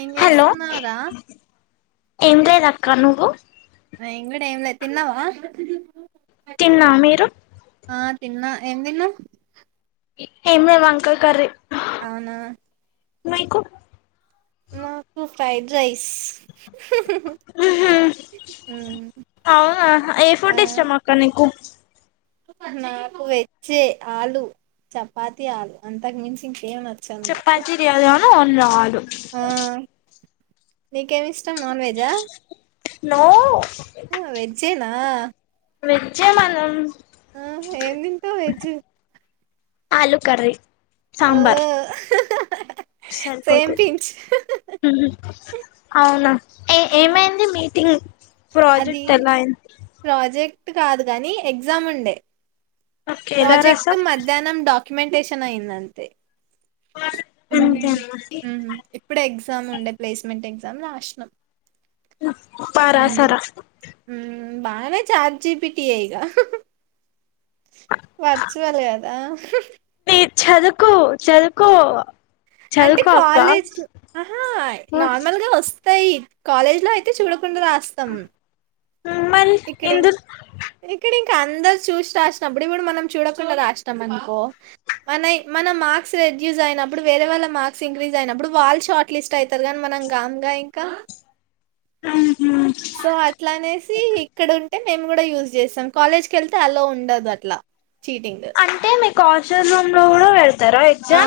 ఎం hello చేస్తున్నావ్ రా ఏం లేదు అక్క నువ్వు [unintelligible] ఏం ల తిన్నావా తిన్నా మీరు ఆ తిన్నా ఏం తిన్నావ్ ఏం లే వంకాయ కర్రీ అవునా నైకు మాకు ఫ్రైడ్ రైస్ ఉమ్ అవునా ఏ ఆ పుడ్ ఇష్టం అక్క నీకు నాకు వెజ్ ఏ ఆలు చపాతి ఆలు అంతాకు మించి ఏం నచ్చదు నాకు అన్నాలు నీకు కేమీ ఇష్టం నాన్ వెజ్ ఆ నో వెజ్జేనా వెజ్ ఏ మనం ఆ ఏమి తింటవ్ వెజ్ ఆలు కర్రీ ఆ సాంబార్ సేమ్ సరిపోతుంది పించ్ ఉహు అవునా ఏ ఏమైంది మీ ఇంగ్ అది ప్రాజెక్ట్ ఎలా అయింది ప్రాజెక్ట్ కాదు గాని ఎగ్జామ్ ఉండే ఒకేలా ప్రాజెక్ట్ రాసావ్ మధ్యాహ్నం డా క్యుమెంటేషన్ అయింది అంతే హు అంతేనా ఇప్పుడే ఎగ్జామ్ ఉండే ప్లేస్మెంట్ ఎగా [unintelligible] నం బాగా రాశారా హు బాగానే చాట్ జీ పి టి ఇగ వర్చువల్ కదా చదువుకో చదువుకో అంటే చదువుకో అక్క కాలేజ్ ఆహా నార్మల్ గా వస్తు ఈ కాలజలో అయితే చూడ కుండు రాస్తాం మరి ఇక్కడం ఎందు ఇక్కడం కె అందరు చూసి రాసినప్పుడు ఇప్పుడు మనం చూడకుండా రాసాం అనుకో మన మన మార్స్ రెడూస్ అయినప్పుడు వేర వాళ్ళ మార్క్స్ంక్రీ అయిప్పు వాళ్ళ షార్ట్లిస్ట్ యితేర గగాని మనం గమ్ం గై కహ సో అట్లా అనేసి ఇక్కడ ఉ అంటే మేము కూడా యూజ్ చేస్తాం కాలేజ్కి వెళ్తే అలా ఉండదు అట్లా చీటింగ్. అంటే మీకు షో రూమ్ లో కూడా పెడ్ ఆ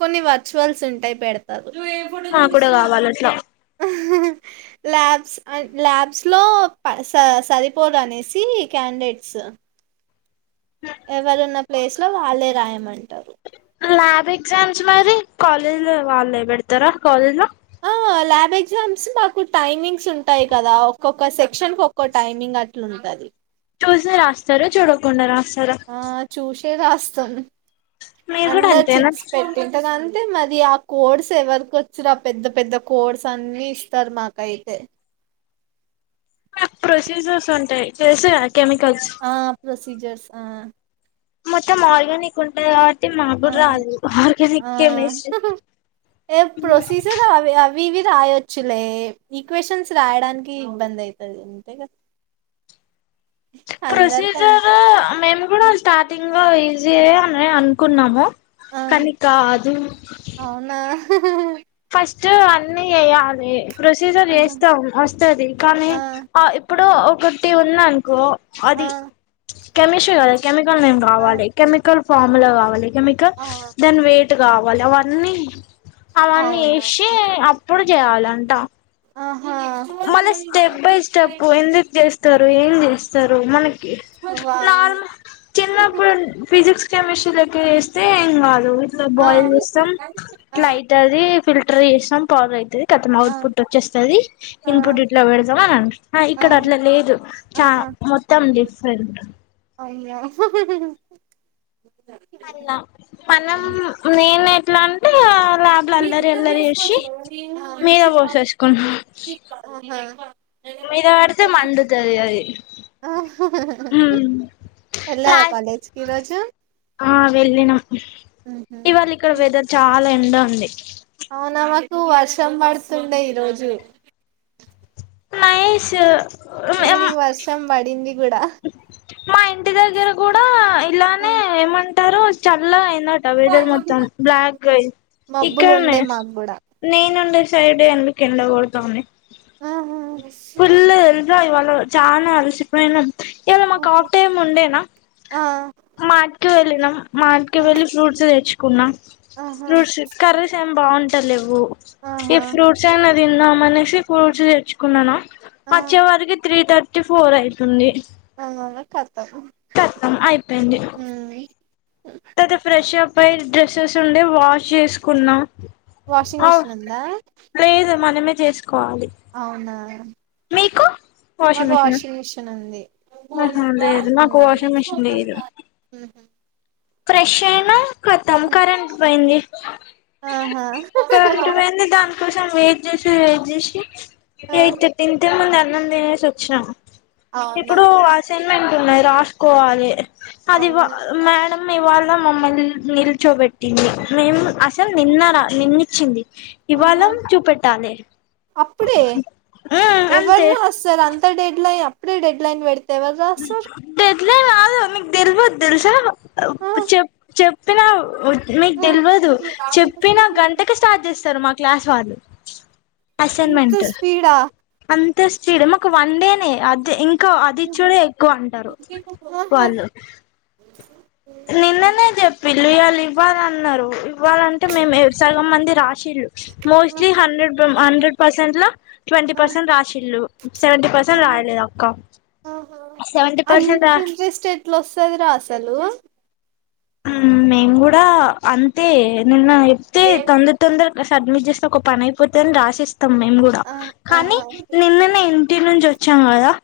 కొన్ని వాత్ రిచువల్స్ ఉంటాయి పెడతారు నువ్వేం నా కూడా కావాల అట్లా హు హు ల్యాబ్స్ ల్యాబ్స్ లో సరిపోడం అనేసి క్యాండిడేట్స్ ఎవారు నా ప్లేస్ లో వాళ్లే రాయమంటారు ల్యాబ్ ఎగ్జామ్స్ మరి కాలేజ్ లో వాళ్ళే పెడతారా కాలేజ్ లో ఆ ల్యాబ్ ఎగ్జామ్స్ మాకు టైమింగ్స్ ఉంటాయి కదా ఒక్కొక్క సెక్షన్ కు ఒక్కొ టైమింగ్ అట్లుంటది చూసి రాస్తారు చూడకుండా రాస్తారు ఆ చూసా రాస్తాం మీరు కూడా అందరు అంతేనా చిట్స పెటింటార్ అయితే మరి ఆ కోడ్స్ ఎవరికి వచ్చురా ఆ పెద్ద పెద్ద కోడ్స్ అన్ని ఇస్తారు మాకైతే ప్రొసీజర్స్ ఉంటాయి చేసే ఆ ప్రొసీజర్స్ ఆ మొత్తం ఆర్గనిక్ ఉంటాయి టి మాకు ఆ కుడా రాదు ఆర్గనిక్ ఆ కెమిస్ట్రీ ఏ ప్రొసీజర్ అవి అవి ఇవి రాయొచ్చులే ఈక్వేషన్స్ రాయడానికి ఇబ్బంది అవుతుంది అంతే కదా అందరికి ప్రొసీజర్ అంతే మేము కూడా స్టార్టింగ్ లో ఇజియే అని అనుకున్నాము ఆ కానీ కాదు హహ ఫస్ట్ అన్ని చేయాలి ప్రొసీజర్ ఆహా, వేస్తాం వస్తుది కానీ ఆ ఇప్పుడు ఇప్పుడు ఒకటి వుంది అనుకో ఆ అది కెమిస్ట్రీ కదా కేమి మేము ఆ రావాలి కెమికల్ ఫామ్ లో కావాలి కేమికల్ ఆ దాని వేట్ వేట్ కావాలి అవన్నీ అవన్నీ అవునా ఎశే ఇపుడు చేయాలంట ఆహా మళ్ళ స్టెప్ బై స్టెప్ ఎందుకు చేస్త్ చేస్తారు ఏం చేస్తారు మనకి వామ్మో నార్మల్ చిన్నప్పుడు ఫిజిక్స్ కెమిస్ట్రీ లో కి వేస్తే ఏం కాదు ఇట్లా ఆ బాయిల్ చేస్తాం ఆ ఇట్లా అయితది త్రి చేశినం [unintelligible] అయితయి కతం ఆ. అవుట్ పుట్ వచ్చేస్తది ఆ ఇన్పుట్ ఇట్లా పెడతం అని అంటారు ఆ ఇక్కడ అట్లా లేదు చా ఆహా మొత్తం డిఫరెంట్ అయ్యో మనం నేన్ ఎట్లాంటే మీరు ఇద్దరు చేసుకోవచ్చు మీద కదా మంచిగా పోసేసుకున్నా ఆహా మీద పడితే మండుతది అది వెళ్ళావా లాస్ కాలేజ్కి ఈ రోజు ఆ వెళ్ళిన ఇవాళ ఇక్కడ వెదర్ చాలా ఎండ ఉంది అవునా మ కు వర్షం పడుతుండే ఈ రోజు మహేష్ ఈవినింగ్ వర్షం పడింది కూడా మా ఇంటి దగ్గర కూడా ఇలానే ఏమంట టరు చల్ల్ వెదర్ మొత్తం బ్లాక్ మబ్బులు ఉండే ఇక్కడనే మాకు కూడా నేను ఉ సైడ్ ఎందుకు ఎండ కొడుతుంది స్స్ ఇవాళ చానా అలసిపొయినం ఇవాళ మాకు ఆఫ్ టైమ్ ఉండేనా మార్ట్ కి వెళ్ళినం మార్ట్ కి వెళ్లి ఫ్రూట్స్ తెచ్చు కున్నా ఆహా ఫ్రూట్స్ కర్రీస్ ఏం బావున్ ట్టలెవ్వు ఈ ఆహా ఫ్రూట్స్ ఏ [unintelligible] తిందాం అనేసి ఫ్రూట్స్ తెచ్చుకున్నానా ఆ వచ్చే వరకి త్రీ థర్టీ ఫోర్ ఐతుంది అవునా కతం చేత్తాం అయిపోయింది మ్మ్ ట్టైతే ఫ్రెష్ అప్ అయి డ్రెస్సెస్ ఉండే వాష్ చేసుకున్నా వాషింగ్ మిషన్ ఉందా చేసు అవునా మీకు మాకు వాషింగ్ మిషిన్ ఉంది ఆహా ఉమ్మ్ లేదు మాకు వాషింగ్ ఫ్రెషను ఖతం కరెంట్ పోయింది ఆహా కరెంట్ పోయింది దాని కోసం వెయిట్ చేసి వెయిట్ చేసి ఆ ఎయి [unintelligible] ఇంతకు ముందు అన్నం తినేేసి వచ్చాం అవునా ఇప్పుడు అసైన్మెంట్ ఉన్నాయి రాసుకోవాలి అది అవునా మేడం మేము వాళ్ళం మమ్మల్ని నిల్చోబెట్టింది మేము అ నిన్న రా నిన్ని చింది ఇవాళ ఆహా చూపెట్టాలి ఉమ్ ఎవర్ అంతే రాస్తార్ అంత డెడ్లె ప్పుడే డెడ్లైన్ పెడి తె ఎవర్రాస్తారు ఇదే కాదు మీకు తెల్వద్ తెలుసా ఆ [unintelligible] చెప్ చెప్ [unintelligible] మీకు ఆ తెల్వదు చెప్పిన గంటకి స్టార్ట్ చేస్తారు మాక్ క్లాస్ వాళ్ళు అంత అసైన్మెంట్ స్పీడా అంత్ స్టేడియం ఒక వన్ డేనే అదే ఇంక ఆహా చూడు ఎక్కువ అంటరు వాళ్ళు నిన్ననే చెప్పిల్లు ఇయాళ్ళ ఇవ్వాలన్నరు ఇవ్వాలంటే మేము సగం మంది రాశిళ్ళు మోస్ట్లీ ఆహా హండ్రెడ్ హండ్రెడ్ పర్సెంట్లో ట్వంటీ పర్సెంట్ రాసిళ్ళు సెవెంటీ ఆహా పర్సెంట్ రాయలేదు ఒక్క ఆహా సెవెంటీ అంత పర్సెంట్ రా ఇంట్రెస్ట్ ఎట్లా వస్తదిరా అసలు మేం గూడా అంతే నిన్న ఎప్తే తొందర తొందర సడ్మిట్ చేస్తే ఒక పని అయిపోత అని రాసేస్త తం మేము గూడా ఆ కానీ ఆహా నిన్న టీ నుంచి ఒచ్చాం గదా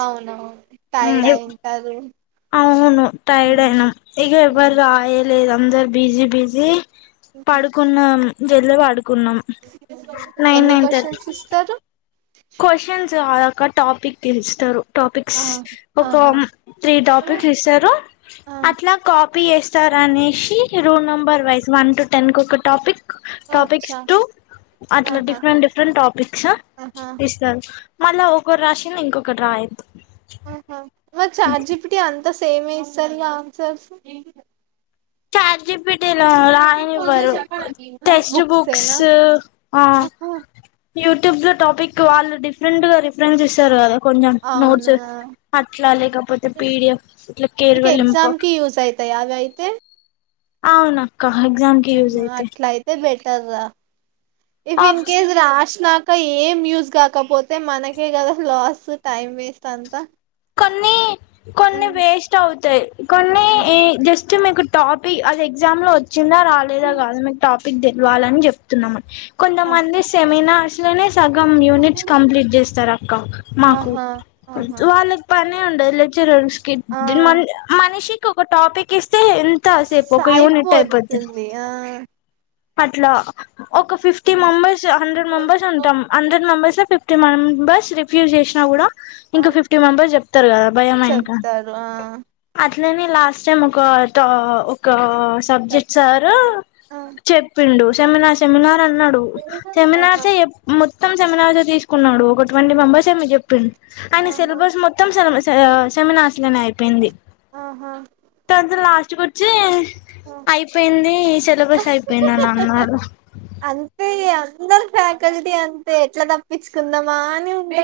అవునవును టైడా ఇంటారు అవును టైర్డ్ అయినా ఇగెవ రాయ లేదు అందరు బిజీ బిజీ ఉమ్ పడుకున్నం జల్ల వడు కున్నం నైన్ ఎన్ని నైన్ థర్టి క్వశ్చన్స్ ఇస్తారు కొషన్స్ ఒక టాపిక్ తెలుస్తారు టాపిక్స్ ఆ ఆహా ఒకం త్రీ టాపిక్స్ ఇస్తరు ఆ అట్లా కాపీ టపీ చేేస్తారు అనేసి rule number wise one two ten కొక టాపిక్ టాపిక్స్ అచ్చా టు అట్ల ఆహా డిఫరెంట్ డిఫరెంట్ టాపిక్స్ ఆహా మళ్ళ ఒకరు రాశింది ఇంకొకర్ రాయద్దు ఆహా మరి చాట్ జిపిటి అంతస్ సేమె ఇస్తది గ ఆన్సర్స్ చాట్జజీపీటీలో రాయనివ్వరు టెక్స్ట్ బుక్స్ ఆ ఆహా యూట్యూబ్ లో టాపిక్ వాళ్ళు డిఫరెంట్ గ రిఫరెన్స్ ఇస్తారు కదా కొంజెం అవునా నోట్స్ అట్లా లేకపోతే పీడిఎఫ్ ఇట్లా కేర్ వెళ్లింపు తే అవున క ఎగ్జామ్ కి యూజ్ అయితయ్ టర్ర ఇఫ్ ఇన్ కేస్ రాశ్నా క ఏం యూస్ కాకపోతే మనకే కదా లాస్ టైం వేస్ట్ అంత కొన్ని కొన్ని వేస్ట్ అవుతయి కొన్ని ఇ జస్ట్ మీకు టాపి అది ఎగ్జామ్ లో వ చిన్న రాలేదా కాదు మీకు టా పిక్ తెలవాలని చెప్తున్నాము కొంతమంది సెమినార్ ఇట్లనే సగం యూనిట్స్ కంప్లీట్ చేస్తారు అక్క మాకు ఆహా ఆహా వాళ్ళ అన్ని ఉండయి లెక్చరర్స్ కి ఆ ది మా మనషి ఒక టాపిక్ ఇస్ సయిపోతుంది ఆ అట్లా ఒక ఫిఫ్టీ మెంబర్స్ హండ్రెడ్ మెంబర్స్ ఉంటాం హండ్రెడ్ మెంబర్స్ లో ఫిఫ్టీ మెం బర్స్ రిఫ్యూజ్ చేసిన కూడా ఆ ఇంకా ఫిఫ్టీ మెంబర్స్ చెప్తారు కదా భయం ఇంకా చెప్తారు ఆ అట్ అట్లని లాస్ట్ టైం ఒక ట ఒక. చెప్ సబ్జెక్ట్ సారు ఆ పిండు సమనా సమనా అన్నాడు సెమినార్స ఆహా ఏ మోథమ్ చెప్ మొత్తం శమినార్ తీసుకున్నాడు ఒక ఇటువంటి మెంబర్స్ ఏ మీరు చెప్పండి ఆయన ఆహా సిలబస్ మొత్తం స ఆ సెమినార్స్ నినా అయిపోయింది ఆహా తంత లాస్ట్ గు చ అయిపోయింది సిలబస్ అయిపో ఎన్న ఆ అనాడు అంతే అందరు ఫ్యాకల్టీ అంతే ఎట్లా తప్పించుకుందామా అని ఉంటే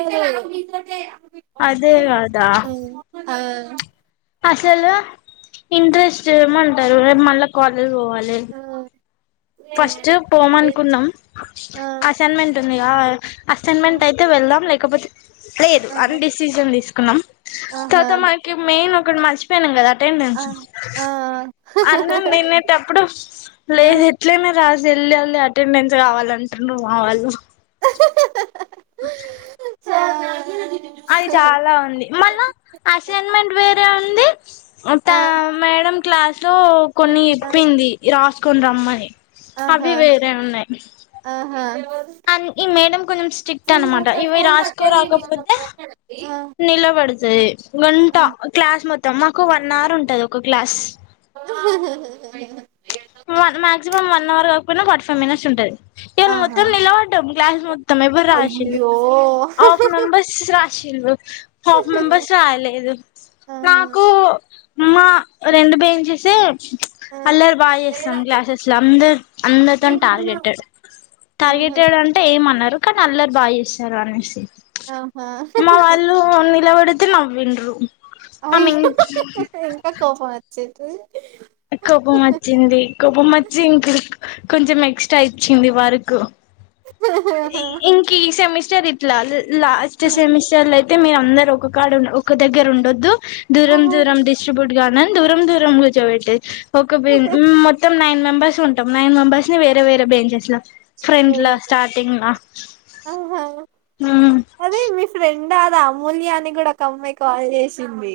అదే కదా అసలు ఇంట్రెస్ట్ ఏమంటారు మళ్ళా కాలేజ పోవాల లే ఫస్ట్ పోమనుకున్నాం ఆ ఆ ఆ అసైన్మెంట్ ఉంది అసైన్మెంట్ అయితే వెళ్దాం లేకపోతే లేదు అని డిసిషన్ తీసు కా ఆహా ఆహా తతా మాకి మేయిన్ ఇక్కడ మర్చిపోయాను కదా ఆ ఆ [unintelligible] ఆ అన్నం నిన్నటప్పుడు లేదు రాసి వెళ్ళి అటెండెన్స్ కావాలంటున్నారు మా వాళ్ళు అ స అది చాలా ఉంది మళ్ళా అసైన్మెంట్ వేరే ఉంది అంతా ఆ మేడం క్లాస్ లో కొన్ని చేప్పింది రాసు కొనీ రమ్మని అవి ఆహా వేరే ఉన్నాయి ఆహా అ ఈ మేడం కొంచెం స్ట్రిక్ట్ అనమాట ఇవి రాసుకో రాకపోతే నిలబడి కొడతది గంట క్లాస్ మొ తమ్మకు వన్ అవర్ ఉంటది ఒక క్లాస్ హు హు నువ్వు అనమా వన్ అవర్ కాకపోనా ఫోర్టిఫైవ్ మినిట్స్ ఉంటది ఇయాల ఆహా మొత్తం నిలబడం క్లాస్స్ మొత్తం ఎవరు రాసిలె అయ్యో ఆఫ్ మెంబర్స్ రా చిల్ హాఫ్ మెంబర్స్ రాయలేదు, ఆహా నాకు మ్మా రెండు బేన్చీస్ చే ఆ అల్లరి బాగా చే సమ్ క్లాసెస్ లో అందరు అందరితోను టార్గెటెడ్, ఆహా టార్గెటెడ్ అంటే ఏమనరు కానీ అల్లరి బాగా చేస్తారు అనేసి ఆహా మా వాళ్ళు నిలవడి ఐతే నవ్విండ్రు ఆమె అయినాకా కోపం వచ్చి చెతే [unintelligible] కోపం వచ్చింది కోపం వచ్చి ఇంక కొంచెం ఎక్స్ట్రా ఇచ్చింది వర్కు ఆహా ఇంకి సెమిస్ చ్చరిట్ల ఆలు లాస్ట్ సెమస్టర్ లైతే అయితే మీరు అందరు ఒక కాడ ఉండ ఒక దగ్గర ఉండొదు దూరం ఆహా దూరం డిస్ట్రిబ్యూట్ గండని దూరం దూరం కూర్చోబె టె ఒక బె మొత్తం ము నైన్ మెంబర్స్ ఉంటాం నైన్ మెంబర్స్నీ వేరే వేరే బెంచెస్ ల ఫ్రెంట్ల అయ్యో స్టార్టింగ్ల ఆహా ఉ ఇందద అమూల్యా అని కూడా ఒక అమ్మాయి కాల్ చేసింది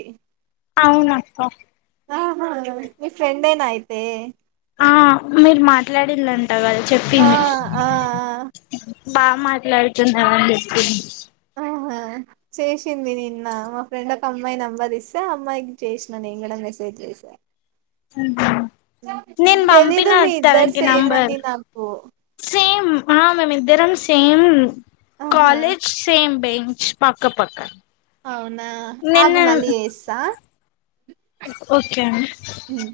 అవును అక్క హ హ మీ ఫ్రెండెనా అయితే ఆ మీరు మాట్లాడిళం ట గద ఆ చెప్పింది ఆ ఆ బాగా మాట్లాడుతున్నావని చెపింది ఆహా చేసింది నిన్న మా ఫ్రెండ్ ఒక అమ్మాయి నెంబర్ ఇస్తే అమ్మాయికి చేసిన నేను కూడా మెసేజ్ చేసా నేను తెలీదు పంపిన మీ ఇద్దరు తనకి సేమ్ నంబర్ అని నాకు సేమ్ ఆహా మేమ్ ఇద్దరం సేమ్ ఆహా కాలేజ్ సేమ్ బే చ్ పక్క పక్క అవునా నిన్న ఆగు మల్లి చెస్సా ఓకే అండి ఉమ్